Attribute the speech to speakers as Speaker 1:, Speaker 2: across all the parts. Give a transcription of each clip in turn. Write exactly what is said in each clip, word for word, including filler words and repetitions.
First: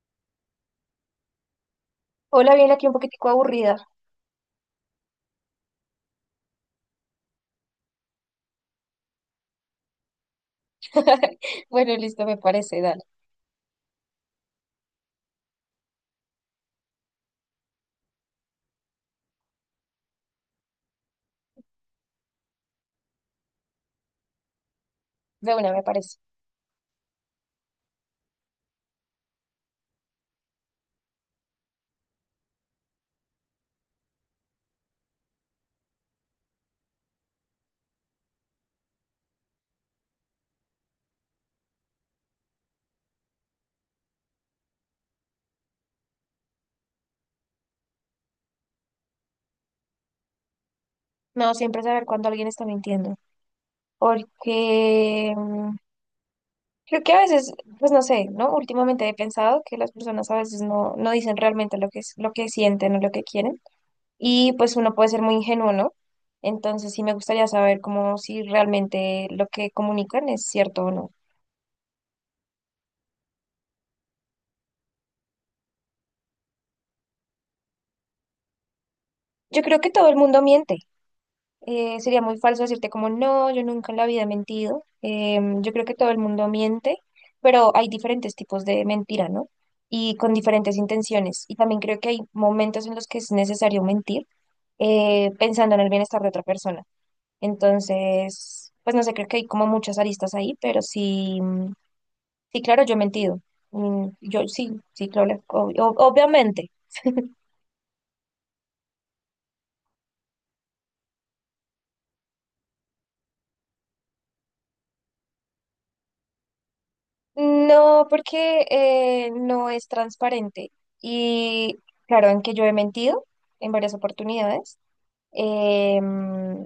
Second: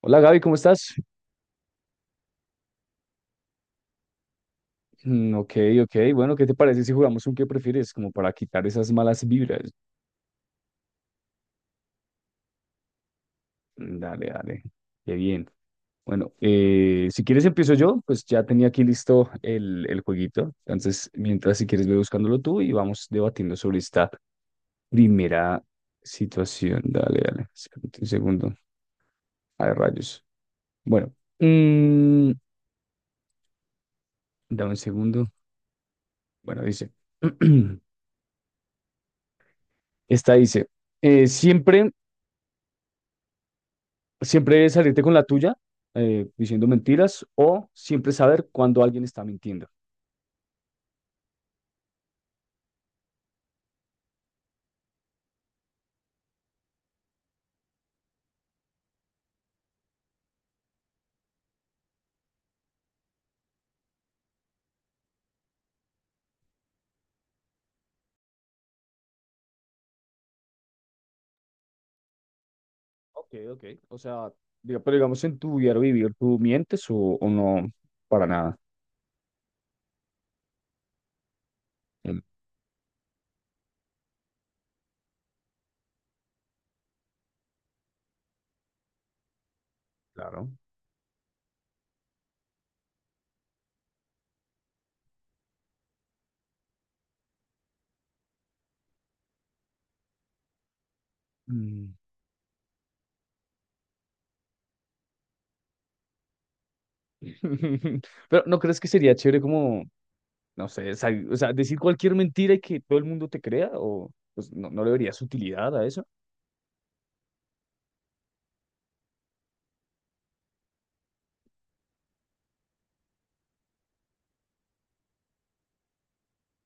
Speaker 1: Hola, Gaby, ¿cómo estás?
Speaker 2: Hola, bien, aquí un poquitico aburrida.
Speaker 1: Mm, ok, ok. Bueno, ¿qué te parece si jugamos un qué prefieres? Como para quitar esas malas vibras.
Speaker 2: Bueno, listo, me parece, dale.
Speaker 1: Mm, Dale, dale. Qué bien. Bueno, eh, si quieres empiezo yo, pues ya tenía aquí listo el, el jueguito. Entonces, mientras si quieres ve buscándolo tú y vamos debatiendo sobre esta
Speaker 2: De
Speaker 1: primera
Speaker 2: una, me parece.
Speaker 1: situación. Dale, dale. Espérate un segundo. Ay, rayos. Bueno, mm, dame un segundo. Bueno, dice. Esta dice, eh, siempre Siempre salirte con la tuya, eh, diciendo mentiras, o siempre saber cuando alguien está mintiendo.
Speaker 2: Me hago siempre saber cuando alguien está mintiendo. Porque mm, creo que a veces, pues no sé, ¿no? Últimamente he pensado que las personas a veces no, no dicen realmente lo que, es- lo que sienten o lo que quieren. Y pues uno puede ser muy ingenuo, ¿no? Entonces sí me gustaría saber cómo si realmente lo que comunican es cierto o no.
Speaker 1: Ok, ok. O sea, diga- pero digamos en tu diario vivir, ¿tú mientes o, o no? Para nada.
Speaker 2: Yo creo que todo el mundo miente. Eh,
Speaker 1: Mm.
Speaker 2: sería muy falso decirte como no, yo nunca en la vida he mentido. Em, yo creo que todo el mundo miente, pero hay diferentes tipos de mentira, ¿no? Y con
Speaker 1: Claro.
Speaker 2: diferentes intenciones. Y también creo que hay momentos en los que es necesario mentir, eh, pensando en el bienestar de otra persona. Entonces, pues no sé, creo que hay como muchas aristas ahí, pero sí, mm,
Speaker 1: Mm.
Speaker 2: sí, claro, yo he mentido. Mm, Yo sí, sí, claro, ob- ob- obviamente.
Speaker 1: Pero ¿no crees que sería chévere como, no sé, sal- o sea, decir cualquier mentira y que todo el mundo te crea? ¿O pues, no, no le verías utilidad a eso?
Speaker 2: No, porque eh, no es transparente. Y claro, en que yo he mentido en varias oportunidades, em,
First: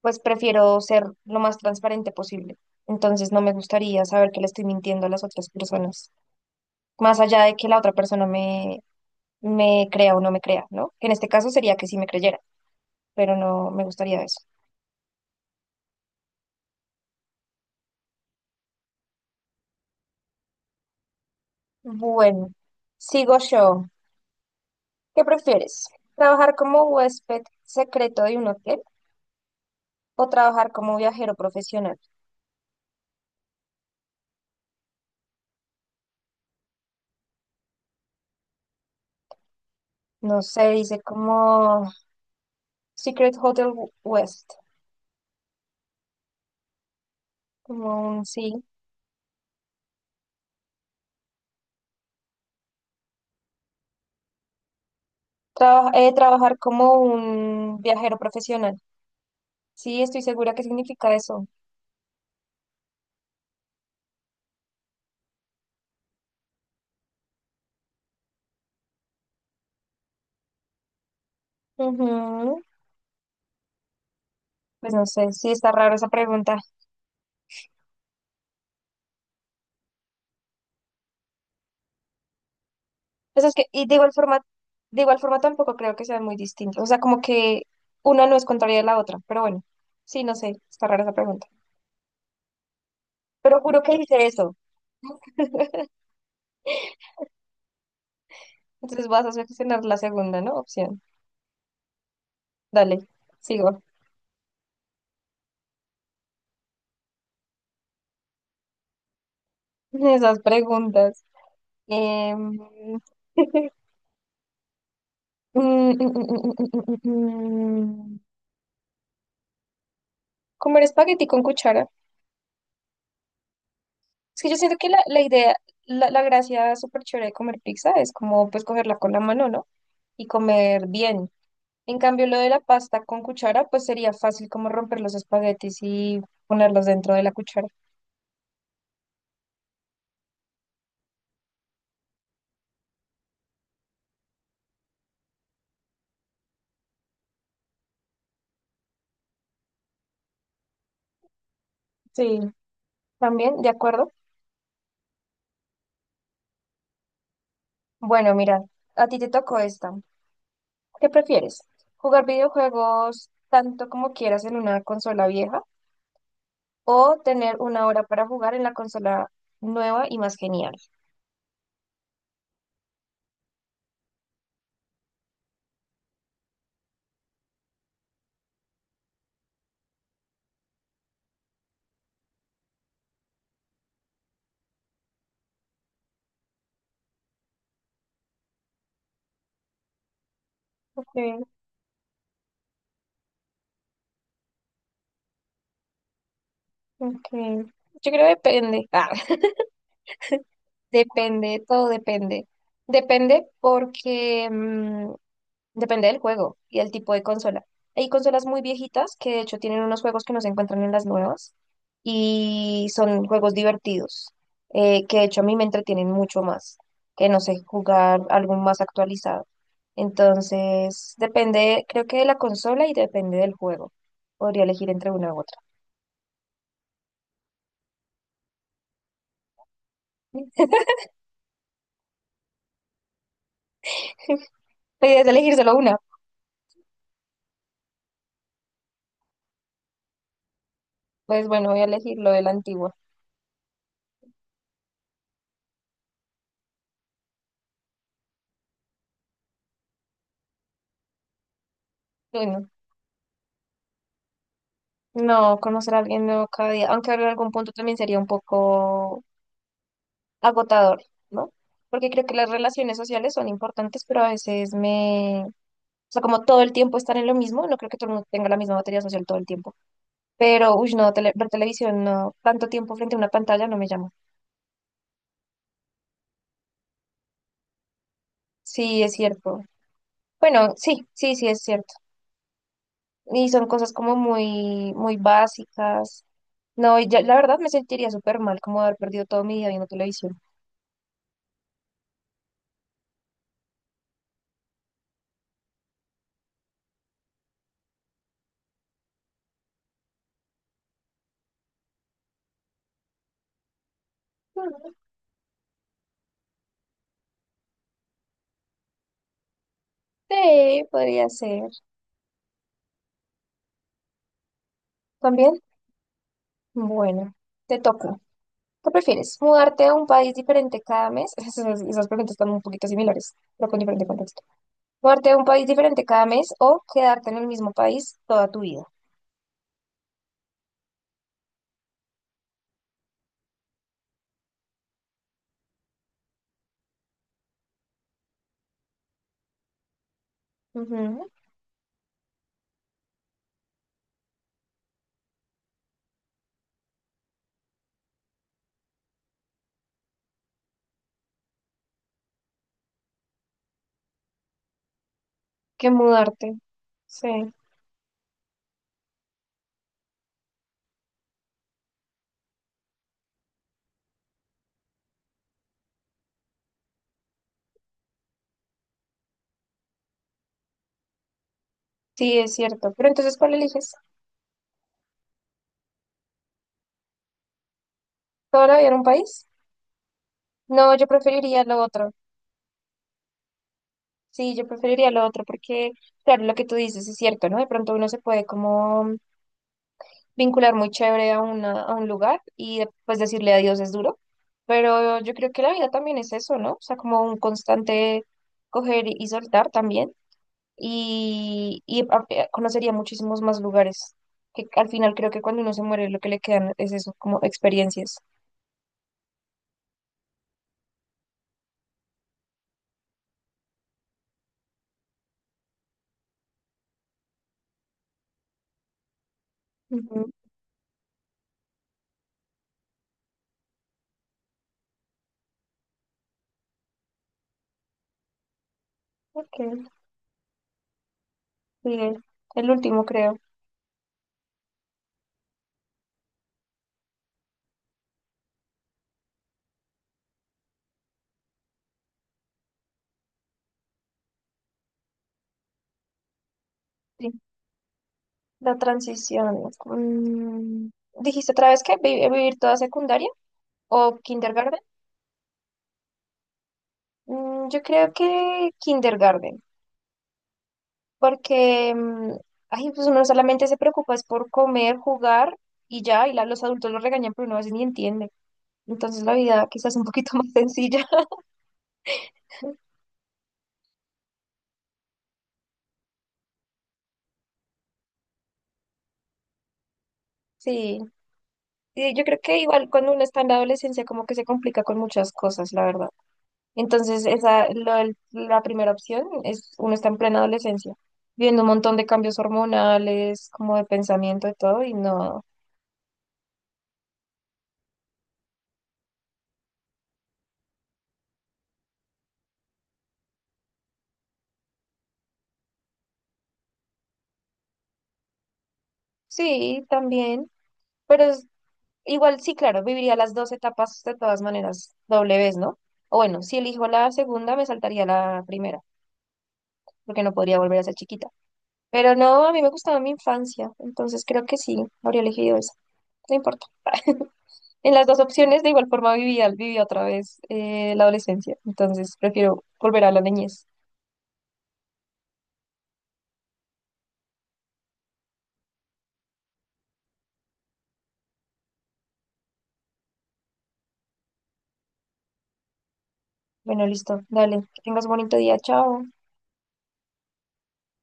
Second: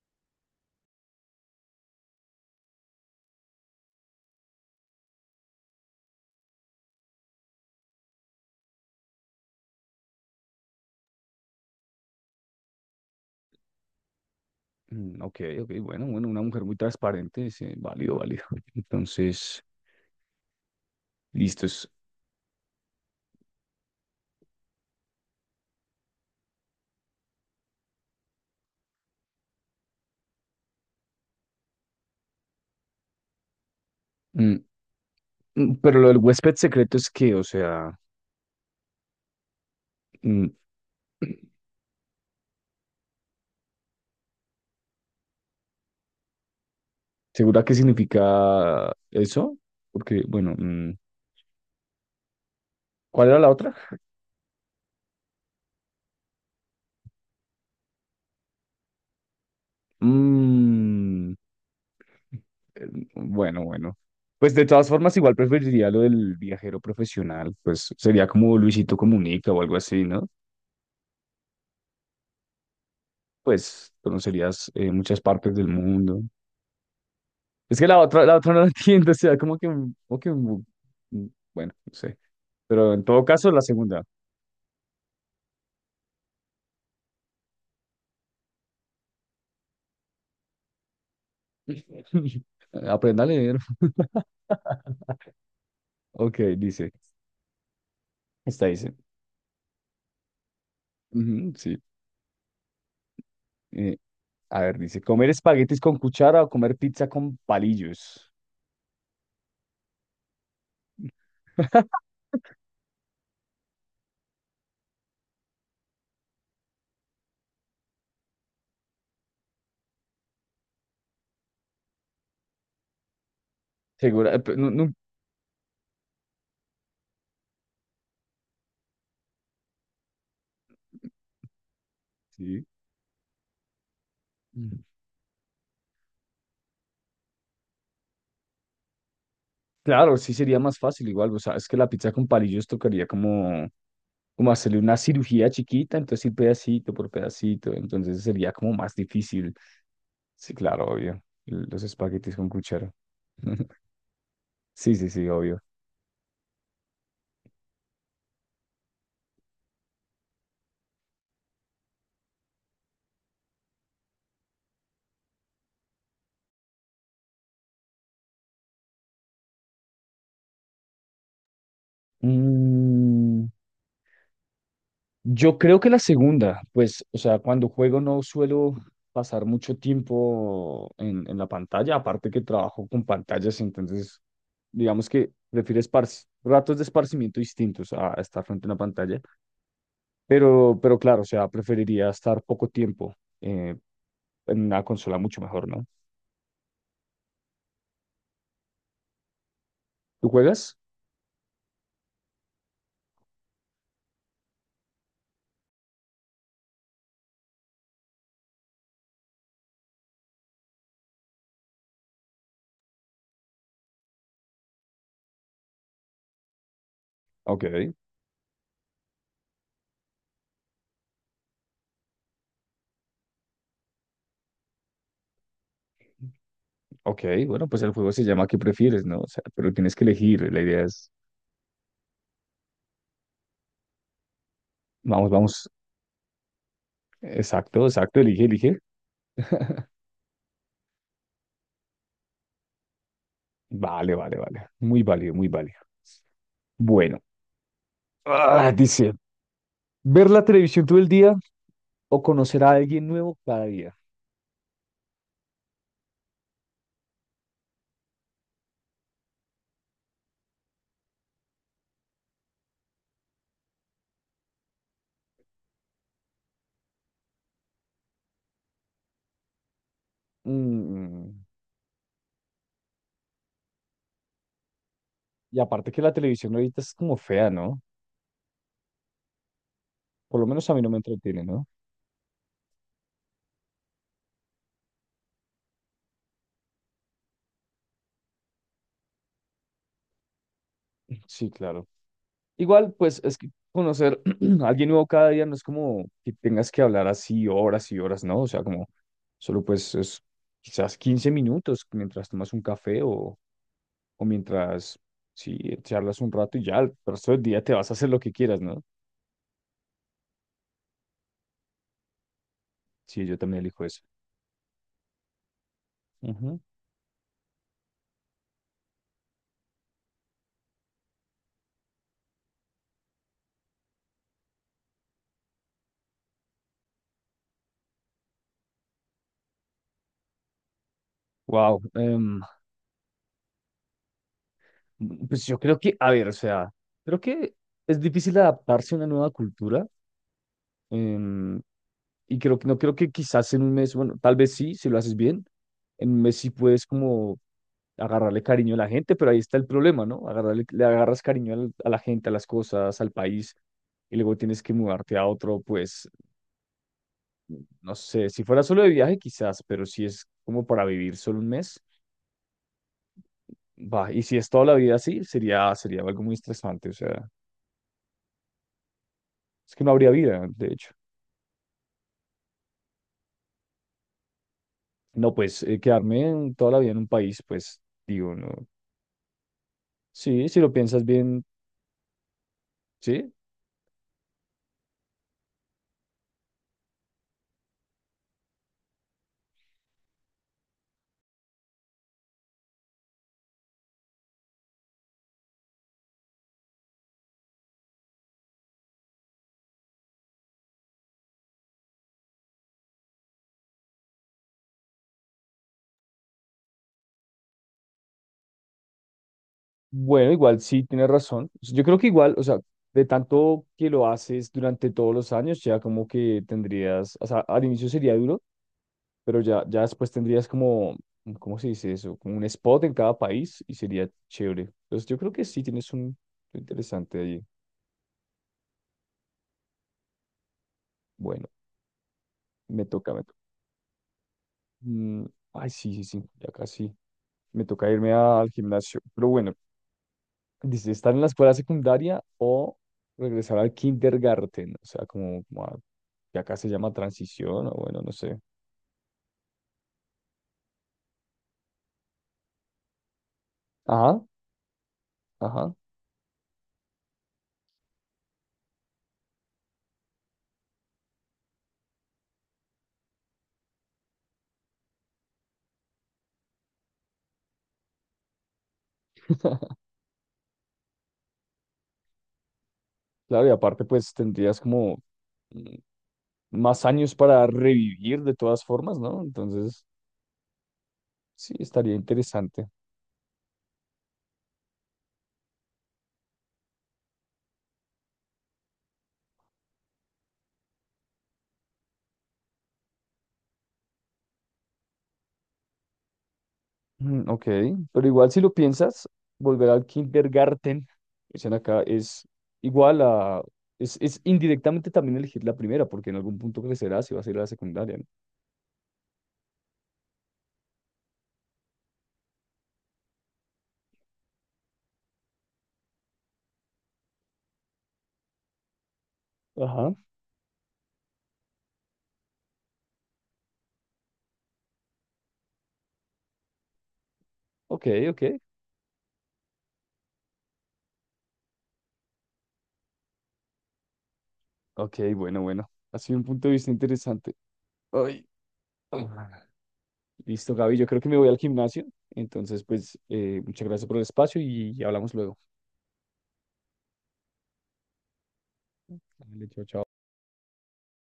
Speaker 2: pues prefiero ser lo más transparente posible. Entonces no me gustaría saber que le estoy mintiendo a las otras personas, más allá de que la otra persona me, me crea o no me crea, ¿no? Que en este caso sería que sí me creyera, pero no me gustaría eso.
Speaker 1: Mm, ok, ok, bueno, bueno, una mujer muy transparente, sí, válido, válido. Entonces, listos.
Speaker 2: Bueno, sigo yo. ¿Qué prefieres? ¿Trabajar como huésped secreto de un hotel o trabajar como viajero profesional?
Speaker 1: Mm, pero lo del huésped secreto es que, o sea,
Speaker 2: No
Speaker 1: mm,
Speaker 2: sé, dice como Secret Hotel West,
Speaker 1: ¿segura qué
Speaker 2: como un sí.
Speaker 1: significa eso? Porque, bueno, mm, ¿cuál era la otra?
Speaker 2: Traba- eh, trabajar como un viajero profesional. Sí, estoy segura que significa
Speaker 1: Mm,
Speaker 2: eso.
Speaker 1: eh, bueno, bueno. Pues de todas formas, igual preferiría lo del viajero profesional, pues sería como Luisito Comunica o algo así, ¿no?
Speaker 2: Ujú.
Speaker 1: Pues conocerías eh,
Speaker 2: Pues no
Speaker 1: muchas
Speaker 2: sé, sí
Speaker 1: partes del
Speaker 2: está raro esa
Speaker 1: mundo.
Speaker 2: pregunta.
Speaker 1: Es que la otra, la otra no la entiendo, o sea, como que, como que, mm, mm, bueno, no sé. Pero en todo
Speaker 2: Pues
Speaker 1: caso,
Speaker 2: es
Speaker 1: la
Speaker 2: que, y de
Speaker 1: segunda.
Speaker 2: igual forma, de igual forma tampoco creo que sean muy distintos. O sea, como que una no es contraria a la otra, pero bueno, sí, no sé, está rara esa pregunta.
Speaker 1: Aprenda a leer.
Speaker 2: Pero juro que hice eso.
Speaker 1: Ok, dice. Esta dice.
Speaker 2: Entonces vas a seleccionar la segunda, ¿no? Opción.
Speaker 1: Ujú, sí.
Speaker 2: Dale, sigo.
Speaker 1: eh, a ver, dice, ¿comer espaguetis con cuchara o comer pizza con palillos?
Speaker 2: Esas preguntas. Em, mm, mm, mm, mm, mm, mm. mm. mm. Comer espagueti con cuchara.
Speaker 1: Segura, eh,
Speaker 2: Es que
Speaker 1: pe-
Speaker 2: yo
Speaker 1: no,
Speaker 2: siento que
Speaker 1: no.
Speaker 2: la, la idea, la, la gracia súper chévere de comer pizza es como pues cogerla con la mano, ¿no? Y comer bien. En cambio, lo de la
Speaker 1: Sí.
Speaker 2: pasta con cuchara, pues sería fácil como
Speaker 1: Mm.
Speaker 2: romper los espaguetis y ponerlos dentro de la cuchara.
Speaker 1: Claro, sí sería más fácil igual. O sea, es que la pizza con palillos tocaría como, como hacerle una cirugía chiquita, entonces ir pedacito por pedacito. Entonces sería como más difícil. Sí, claro, obvio. Los espaguetis
Speaker 2: Sí,
Speaker 1: con cuchara.
Speaker 2: también, de acuerdo.
Speaker 1: Sí, sí, sí, obvio.
Speaker 2: Bueno, mira, a ti te tocó esta. ¿Qué prefieres? ¿Jugar videojuegos tanto como quieras en una consola vieja o tener una hora para jugar en la consola nueva y más genial?
Speaker 1: Mm, yo creo que la segunda, pues, o sea, cuando juego no suelo pasar mucho tiempo en, en la pantalla, aparte que trabajo con pantallas, entonces, digamos que prefiero esparci- ratos de esparcimiento distintos a estar frente a una pantalla, pero, pero claro, o
Speaker 2: Okay,
Speaker 1: sea, preferiría estar poco tiempo eh, en una consola mucho mejor, ¿no?
Speaker 2: okay. Yo creo que depende. Ah,
Speaker 1: ¿Tú juegas?
Speaker 2: depende, todo depende. Depende porque Depende del juego y el tipo de consola. Hay consolas muy viejitas que de hecho tienen unos juegos que no se encuentran en las nuevas y son juegos divertidos, eh, que de hecho a mí me entretienen mucho más que, no sé,
Speaker 1: Ok,
Speaker 2: jugar algo más actualizado. Entonces, depende, creo que de la consola y depende del juego. Podría elegir entre una u otra.
Speaker 1: ok, bueno, pues el juego se llama ¿Qué prefieres, no? O sea, pero tienes que elegir, la idea es,
Speaker 2: Podrías
Speaker 1: vamos,
Speaker 2: elegir
Speaker 1: vamos,
Speaker 2: solo una.
Speaker 1: exacto, exacto, elige, elige.
Speaker 2: Pues bueno, voy a elegir lo de la antigua.
Speaker 1: Vale, vale, vale. Muy válido, muy válido. Bueno, ah, dice, ver la televisión todo el día o conocer
Speaker 2: Bueno,
Speaker 1: a alguien nuevo cada día.
Speaker 2: no, no, conocer a alguien nuevo cada día, aunque en algún punto también sería un poco agotador, ¿no? Porque creo que las relaciones sociales son importantes, pero a veces me... O sea, como todo el tiempo estar en lo mismo, no creo que todo el mundo tenga la misma batería social todo el tiempo. Pero, uy, no, tele-
Speaker 1: Mm,
Speaker 2: ver televisión, no, tanto tiempo frente a una pantalla no me llama.
Speaker 1: y aparte que la televisión ahorita es como fea, ¿no?
Speaker 2: Sí, es cierto.
Speaker 1: Por lo menos
Speaker 2: Bueno,
Speaker 1: a mí no me
Speaker 2: sí, sí,
Speaker 1: entretiene,
Speaker 2: sí, es
Speaker 1: ¿no?
Speaker 2: cierto. Y son cosas como muy, muy básicas. No, y ya, la verdad me sentiría súper mal como haber perdido todo mi día viendo televisión.
Speaker 1: Sí, claro. Igual, pues es que conocer a alguien nuevo cada día no es como que tengas que hablar así horas y horas, ¿no? O sea, como solo pues es quizás quince minutos mientras tomas un café o, o
Speaker 2: Mm,
Speaker 1: mientras, sí, charlas un rato y ya el resto del día te vas a hacer lo que quieras, ¿no?
Speaker 2: Sí, podría ser.
Speaker 1: Sí, yo también elijo eso.
Speaker 2: ¿También? Bueno, te toca. ¿Qué prefieres? ¿Mudarte a un país diferente cada mes? Esas, esas preguntas están un poquito similares, pero con diferente contexto. ¿Mudarte a un país diferente cada mes o quedarte en el mismo país toda tu vida?
Speaker 1: Wow. Pues yo creo que, a ver, o sea, creo que es difícil adaptarse a una nueva cultura.
Speaker 2: Ujú.
Speaker 1: em, y creo que no creo que quizás en un mes, bueno, tal vez sí, si lo haces bien, en un mes sí puedes como agarrarle cariño a la gente, pero ahí está el problema, ¿no? Agarrarle, le agarras cariño al- a la gente, a las cosas, al país, y luego tienes que mudarte a otro,
Speaker 2: Que
Speaker 1: pues,
Speaker 2: mudarte. Sí,
Speaker 1: no sé, si fuera solo de viaje quizás, pero si es como para vivir solo un mes. Va, y si es toda la vida así, sería, sería algo muy estresante, o sea, es que no habría vida, de hecho.
Speaker 2: sí, es cierto. Pero entonces, ¿cuál eliges?
Speaker 1: No, pues eh, quedarme en- toda la vida en un país, pues digo, no.
Speaker 2: ¿Toda la vida en un país?
Speaker 1: Sí, si lo
Speaker 2: No,
Speaker 1: piensas
Speaker 2: yo
Speaker 1: bien,
Speaker 2: preferiría lo otro.
Speaker 1: sí.
Speaker 2: Sí, yo preferiría lo otro porque, claro, lo que tú dices es cierto, ¿no? De pronto uno se puede como vincular muy chévere a, una, a un lugar y de- pues decirle adiós es duro, pero yo creo que la vida también es eso, ¿no? O sea, como un constante coger y soltar también y, y a- eh, conocería muchísimos más lugares, que al final creo que cuando uno se muere lo que le quedan es eso, como experiencias.
Speaker 1: Bueno, igual sí, tienes razón. Pues, yo creo que igual, o sea, de tanto que lo haces durante todos los años, ya como que tendrías, o sea, al inicio sería duro, pero ya, ya después
Speaker 2: Ujú.
Speaker 1: tendrías como, ¿cómo se dice eso? Como un spot en cada país y sería chévere. Entonces yo creo que sí, tienes un lo interesante allí.
Speaker 2: Ok,
Speaker 1: Bueno,
Speaker 2: sigue. El
Speaker 1: me
Speaker 2: último
Speaker 1: toca, me toca.
Speaker 2: creo.
Speaker 1: Mm, ay, sí, sí, sí, ya casi. Me toca irme a- al gimnasio. Pero bueno, dice, estar en la escuela secundaria o regresar al kindergarten. O sea, como, como a- que acá se llama
Speaker 2: Sí.
Speaker 1: transición, o bueno, no sé.
Speaker 2: La transición. Mm, ¿dijiste otra vez que vi- vivir toda secundaria o
Speaker 1: Ajá,
Speaker 2: kindergarten?
Speaker 1: ajá.
Speaker 2: Mm, yo creo que kindergarten. Porque mm, ay, pues uno solamente se preocupa es por comer, jugar y ya, y la- los adultos lo regañan, pero uno a veces ni entiende. Entonces la vida quizás un poquito más sencilla.
Speaker 1: Claro, y aparte, pues tendrías como mm, más años para revivir de todas formas, ¿no? Entonces,
Speaker 2: Sí,
Speaker 1: sí, estaría
Speaker 2: sí, yo creo que
Speaker 1: interesante.
Speaker 2: igual cuando uno está en la adolescencia como que se complica con muchas cosas, la verdad. Entonces esa, lo del- la primera opción es uno está en plena adolescencia, viendo un montón de cambios hormonales, como de pensamiento y todo, y no,
Speaker 1: Mm, ok, pero igual si lo piensas, volver al kindergarten, dicen acá, es igual a, es, es indirectamente también elegir la primera, porque en algún punto crecerá si vas a ir a la secundaria,
Speaker 2: sí, también. Pero igual, sí, claro, viviría las dos etapas de todas maneras, doble vez, ¿no? O bueno, si elijo la segunda, me saltaría la primera,
Speaker 1: ¿no? Ajá,
Speaker 2: porque no podría volver a ser chiquita. Pero no, a mí me gustaba mi infancia, entonces creo que sí, habría elegido esa. No importa.
Speaker 1: ok,
Speaker 2: En las dos
Speaker 1: ok,
Speaker 2: opciones, de igual forma, viví, al- viví otra vez eh, la adolescencia, entonces prefiero volver a la niñez.
Speaker 1: ok, bueno, bueno, ha sido un punto de vista interesante. Ay, ah. Listo, Gaby, yo creo que me voy al gimnasio, entonces pues eh, muchas gracias por el espacio y hablamos luego.
Speaker 2: Bueno, listo, dale, que tengas un bonito día, chao.
Speaker 1: Vale, chao, chao.